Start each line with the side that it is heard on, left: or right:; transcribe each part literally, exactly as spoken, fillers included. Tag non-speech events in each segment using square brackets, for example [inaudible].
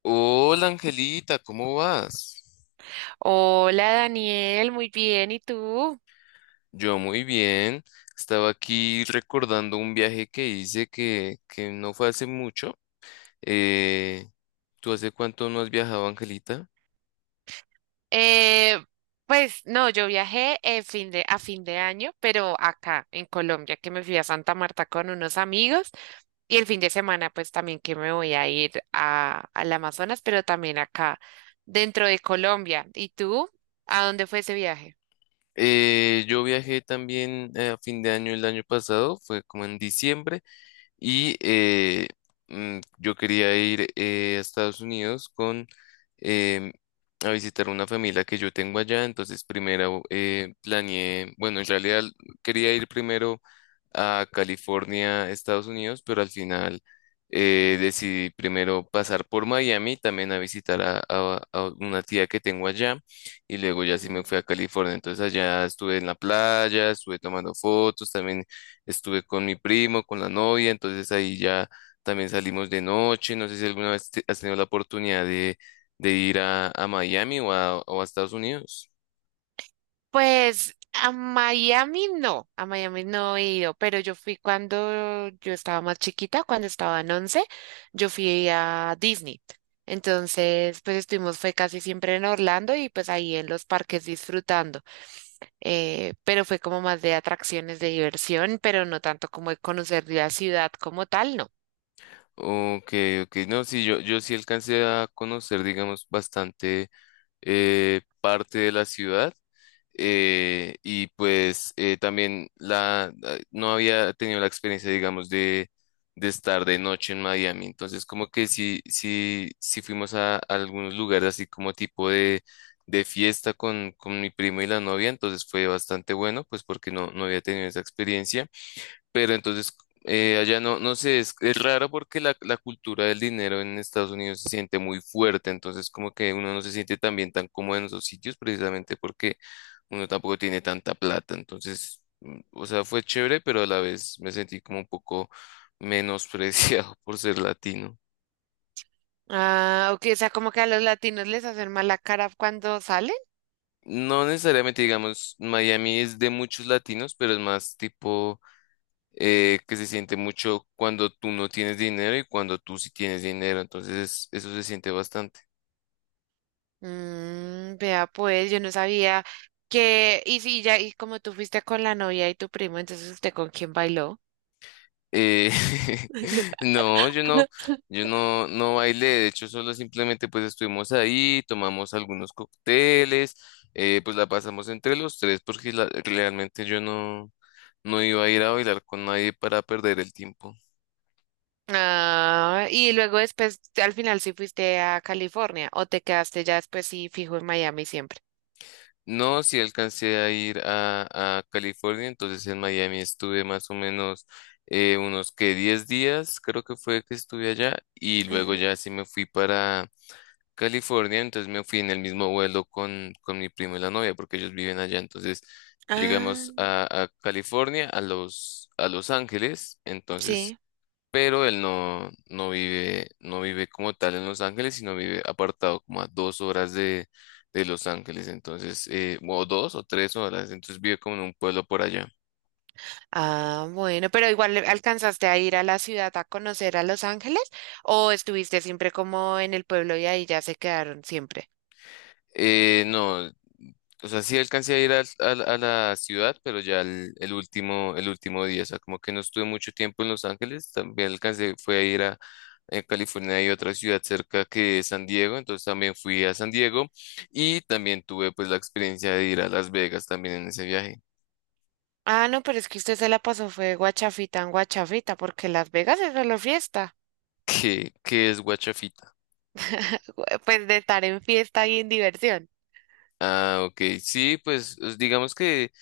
left: Hola Angelita, ¿cómo vas?
right: Hola Daniel, muy bien, ¿y tú?
left: Yo muy bien. Estaba aquí recordando un viaje que hice que, que no fue hace mucho. Eh, ¿Tú hace cuánto no has viajado, Angelita?
right: Eh, pues no, yo viajé eh, fin de, a fin de año, pero acá en Colombia, que me fui a Santa Marta con unos amigos y el fin de semana pues también que me voy a ir a, al Amazonas, pero también acá dentro de Colombia. ¿Y tú? ¿A dónde fue ese viaje?
left: Eh, yo viajé también eh, a fin de año el año pasado, fue como en diciembre. Y eh, mm, yo quería ir eh, a Estados Unidos con em, a visitar una familia que yo tengo allá. Entonces, primero eh, planeé, bueno, en realidad quería ir primero a California, Estados Unidos, pero al final eh, decidí primero pasar por Miami, también a visitar a, a- a una tía que tengo allá, y luego ya sí me
right: Mm.
left: fui a California. Entonces allá estuve en la playa, estuve tomando fotos, también estuve con mi primo, con la novia, entonces ahí ya también salimos de noche. No sé si alguna vez te- has tenido la oportunidad de, de ir a, a Miami o a, o a Estados Unidos.
right: Pues a Miami no, a Miami no he ido, pero yo fui cuando yo estaba más chiquita, cuando estaba en once, yo fui a Disney. Entonces, pues estuvimos, fue casi siempre en Orlando y pues ahí en los parques disfrutando. Eh, pero fue como más de atracciones de diversión, pero no tanto como de conocer la ciudad como tal, no.
left: Ok, ok, no, sí, yo, yo sí alcancé a conocer, digamos, bastante eh, parte de la ciudad, eh, y pues eh, también la, la- no había tenido la experiencia, digamos, de, de estar de noche en Miami, entonces como que sí, sí, sí fuimos a, a algunos lugares así como tipo de, de fiesta con, con mi primo y la novia, entonces fue bastante bueno, pues porque no, no había tenido esa experiencia. Pero entonces, eh, allá no, no sé, es, es raro porque la, la cultura del dinero en Estados Unidos se siente muy fuerte, entonces como que uno no se siente tan bien, tan cómodo en esos sitios precisamente porque uno tampoco tiene tanta plata, entonces, mm, o sea, fue chévere, pero a la vez me sentí como un poco menospreciado [laughs] por ser latino.
right: Ah, ok, o sea, como que a los latinos les hacen mala cara cuando salen.
left: No necesariamente, digamos, Miami es de muchos latinos, pero es más tipo eh, que se siente mucho cuando tú no tienes dinero y cuando tú sí tienes dinero, entonces eso se siente bastante.
right: Mm, vea pues, yo no sabía que, y si ya, y como tú fuiste con la novia y tu primo, entonces usted con quién bailó.
left: Eh, [laughs] no, yo no, yo no, no bailé, de hecho solo simplemente pues estuvimos ahí, tomamos algunos cócteles, eh, pues la pasamos entre los tres porque la- realmente yo no, no iba a ir a bailar con nadie para perder el tiempo.
right: Ah, y luego después, al final sí fuiste a California o te quedaste ya después sí fijo en Miami siempre.
left: No, sí alcancé a ir a, a California, entonces en Miami estuve más o menos eh, unos que diez días, creo que fue que estuve allá, y luego
right: Ujú.
left: ya sí me fui para California, entonces me fui en el mismo vuelo con, con mi primo y la novia, porque ellos viven allá, entonces llegamos
right: Ah,
left: a, a California, a Los, a Los Ángeles, entonces
right: sí.
left: pero él no, no vive, no vive como tal en Los Ángeles, sino vive apartado como a dos horas de, de Los Ángeles, entonces, eh, o dos o tres horas, entonces vive como en un pueblo por allá.
right: Ah, bueno, pero igual le- alcanzaste a ir a la ciudad a conocer a Los Ángeles o estuviste siempre como en el pueblo y ahí ya se quedaron siempre.
left: Eh, no, o sea, sí alcancé a ir al- al- a, la ciudad, pero ya el, el último, el último día, o sea, como que no estuve mucho tiempo en Los Ángeles, también alcancé, fue a ir a, a California. Hay otra ciudad cerca que es San Diego, entonces también fui a San Diego y también tuve pues la experiencia de ir a Las Vegas también en ese viaje.
right: Ah, no, pero es que usted se la pasó, fue guachafita en guachafita, porque Las Vegas es solo fiesta.
left: ¿Qué, qué es guachafita?
right: [laughs] Pues de estar en fiesta y en diversión.
left: Ah, ok. Sí, pues os- digamos que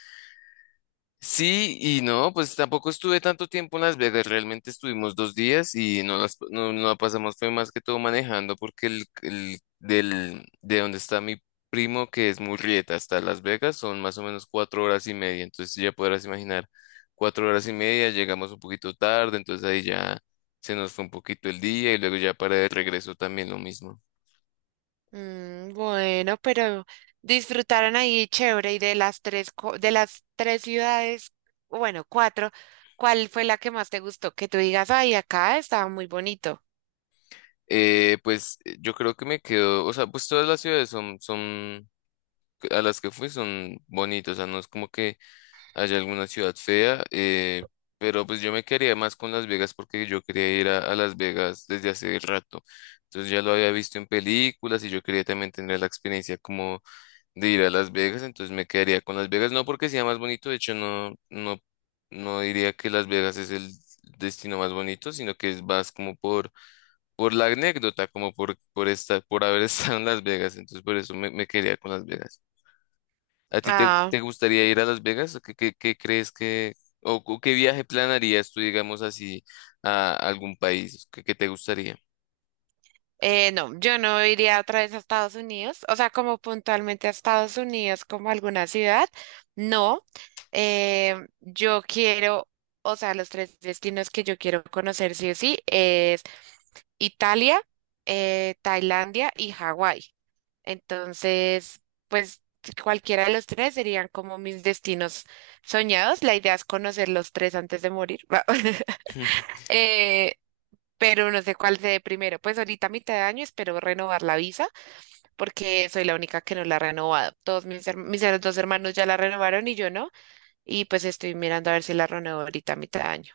left: sí y no, pues tampoco estuve tanto tiempo en Las Vegas, realmente estuvimos dos días y no, las, no, no la pasamos, fue más que todo manejando porque el, el del, de donde está mi primo, que es Murrieta, hasta Las Vegas, son más o menos cuatro horas y media. Entonces ya podrás imaginar, cuatro horas y media, llegamos un poquito tarde, entonces ahí ya se nos fue un poquito el día y luego ya para de regreso también lo mismo.
right: Mm, bueno, pero disfrutaron ahí chévere y de las tres, co- de las tres ciudades, bueno, cuatro, ¿cuál fue la que más te gustó? Que tú digas, ay, acá estaba muy bonito.
left: Eh, pues eh, yo creo que me quedo, o sea, pues todas las ciudades son, son, a las que fui son bonitas, o sea, no es como que haya alguna ciudad fea, eh, pero pues yo me quedaría más con Las Vegas porque yo quería ir a, a Las Vegas desde hace rato, entonces ya lo había visto en películas y yo quería también tener la experiencia como de ir a Las Vegas, entonces me quedaría con Las Vegas, no porque sea más bonito, de hecho no, no, no diría que Las Vegas es el destino más bonito, sino que es más como por por la anécdota, como por, por esta, por haber [laughs] estado en Las Vegas, entonces por eso me, me quería con Las Vegas. ¿A ti te, te gustaría ir a Las Vegas? ¿O ¿Qué, qué, qué crees que, o, o qué viaje planarías tú, digamos así, a algún país que, que te gustaría?
right: Eh, no, yo no iría otra vez a Estados Unidos, o sea, como puntualmente a Estados Unidos, como alguna ciudad, no. Eh, yo quiero, o sea, los tres destinos que yo quiero conocer sí o sí es Italia, eh, Tailandia y Hawái. Entonces, pues cualquiera de los tres serían como mis destinos soñados. La idea es conocer los tres antes de morir. [laughs]
left: [laughs]
right: Eh, pero no sé cuál sea primero. Pues ahorita a mitad de año espero renovar la visa porque soy la única que no la ha renovado. Todos mis, her- mis her- dos hermanos ya la renovaron y yo no, y pues estoy mirando a ver si la renuevo ahorita a mitad de año.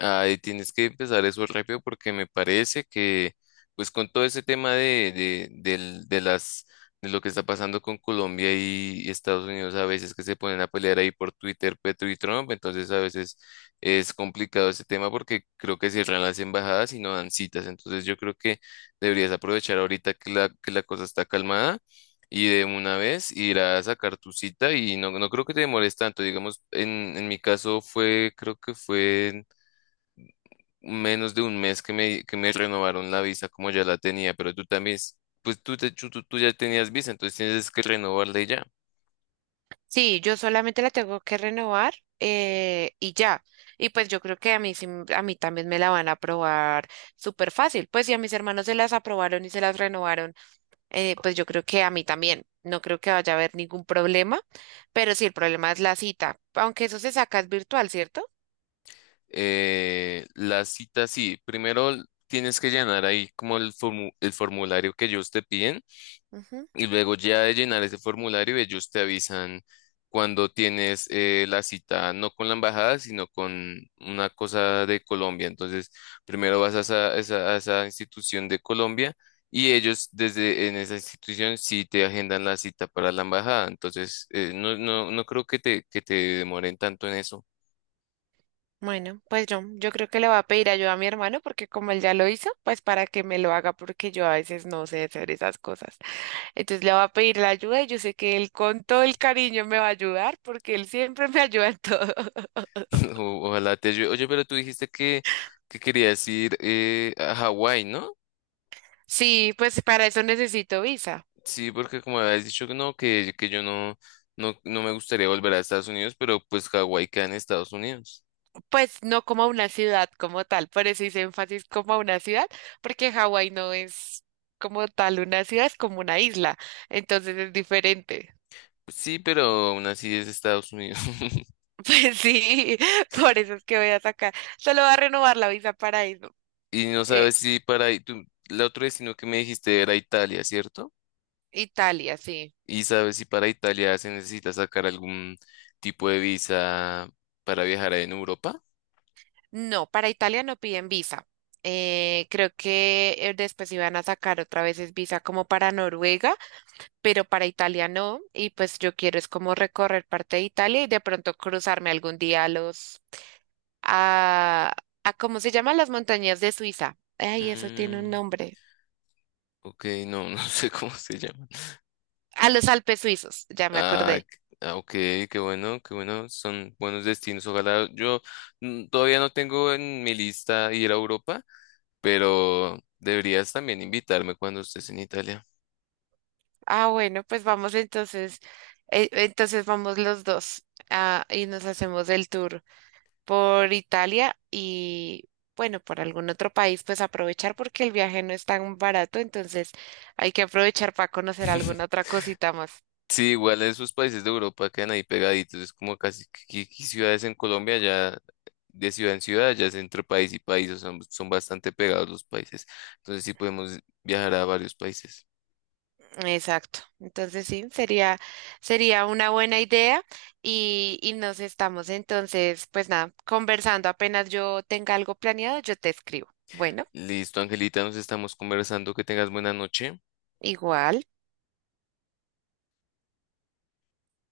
left: Ahí tienes que empezar eso rápido porque me parece que, pues con todo ese tema de, de, del- de las, de lo que está pasando con Colombia y Estados Unidos, a veces que se ponen a pelear ahí por Twitter, Petro y Trump, entonces a veces es complicado ese tema porque creo que cierran las embajadas y no dan citas. Entonces yo creo que deberías aprovechar ahorita que la, que la cosa está calmada. Y de una vez ir a sacar tu cita y no, no creo que te demores tanto. Digamos, en, en mi caso fue, creo que fue menos de un mes que me, que me renovaron la visa como ya la tenía, pero tú también, s- pues tú, te- tú, tú- tú ya tenías visa, entonces tienes que renovarla y ya.
right: Sí, yo solamente la tengo que renovar eh, y ya. Y pues yo creo que a mí, sí m- a mí también me la van a aprobar súper fácil. Pues si a mis hermanos se las aprobaron y se las renovaron, eh, pues yo creo que a mí también. No creo que vaya a haber ningún problema, pero sí, el problema es la cita, aunque eso se saca es virtual, ¿cierto?
left: Eh, la cita sí, primero tienes que llenar ahí como el, formu- el formulario que ellos te piden.
right: Ujú.
left: Y luego ya de llenar ese formulario, ellos te avisan cuando tienes eh, la cita, no con la embajada, sino con una cosa de Colombia. Entonces, primero vas a esa, esa- a esa institución de Colombia y ellos desde en esa institución sí te agendan la cita para la embajada. Entonces, eh, no, no, no creo que te, que te demoren tanto en eso.
right: Bueno, pues yo, yo creo que le voy a pedir ayuda a mi hermano porque como él ya lo hizo, pues para que me lo haga porque yo a veces no sé hacer esas cosas. Entonces le voy a pedir la ayuda y yo sé que él con todo el cariño me va a ayudar porque él siempre me [laughs] ayuda en todo. [laughs]
left: [laughs] O- ojalá te ayude. Oye, pero tú dijiste que, que querías ir eh, a Hawái, ¿no?
right: Sí, pues para eso necesito visa.
left: Sí, porque como habías dicho que no, que, que yo no, no, no me gustaría volver a Estados Unidos, pero pues Hawái queda en Estados Unidos.
right: Pues no como a una ciudad como tal, por eso hice énfasis como a una ciudad porque Hawái no es como tal una ciudad, es como una isla, entonces es diferente.
left: Sí, pero aún así es Estados Unidos. [laughs]
right: Pues sí, [laughs] por eso es que voy a sacar. Solo va a renovar la visa para eso.
left: Y no
right: Eh,
left: sabes si para ahí, tú, el otro destino que me dijiste era Italia, ¿cierto?
right: Italia, sí.
left: Y sabes si para Italia se necesita sacar algún tipo de visa para viajar en Europa.
right: No, para Italia no piden visa. Eh, creo que eh, después iban a sacar otra vez es visa como para Noruega, pero para Italia no. Y pues yo quiero es como recorrer parte de Italia y de pronto cruzarme algún día a los, a, a ¿cómo se llaman las montañas de Suiza? Ay, eso tiene un
left: Mm,
right: nombre.
left: ok, no, [laughs] no sé cómo se llaman.
right: A los Alpes suizos, ya me
left: Ah,
right: acordé.
left: c- ah, ok, qué bueno, qué bueno, son buenos destinos. Ojalá yo mm, todavía no tengo en mi lista ir a Europa, pero deberías también invitarme cuando estés en Italia.
right: Ah, bueno, pues vamos entonces, eh, entonces vamos los dos, ah, y nos hacemos el tour por Italia y bueno, por algún otro país, pues aprovechar porque el viaje no es tan barato, entonces hay que aprovechar para conocer alguna
left: [laughs]
right: otra cosita más.
left: Sí, igual esos países de Europa quedan ahí pegaditos, es como casi que, que- que ciudades en Colombia ya, de ciudad en ciudad, ya es entre país y país, o sea, son, son bastante pegados los países. Entonces sí podemos viajar a varios países.
right: Exacto. Entonces sí, sería, sería una buena idea y, y nos estamos entonces, pues nada, conversando. Apenas yo tenga algo planeado, yo te escribo. Bueno,
left: Listo, Angelita, nos estamos conversando, que tengas buena noche.
right: igual.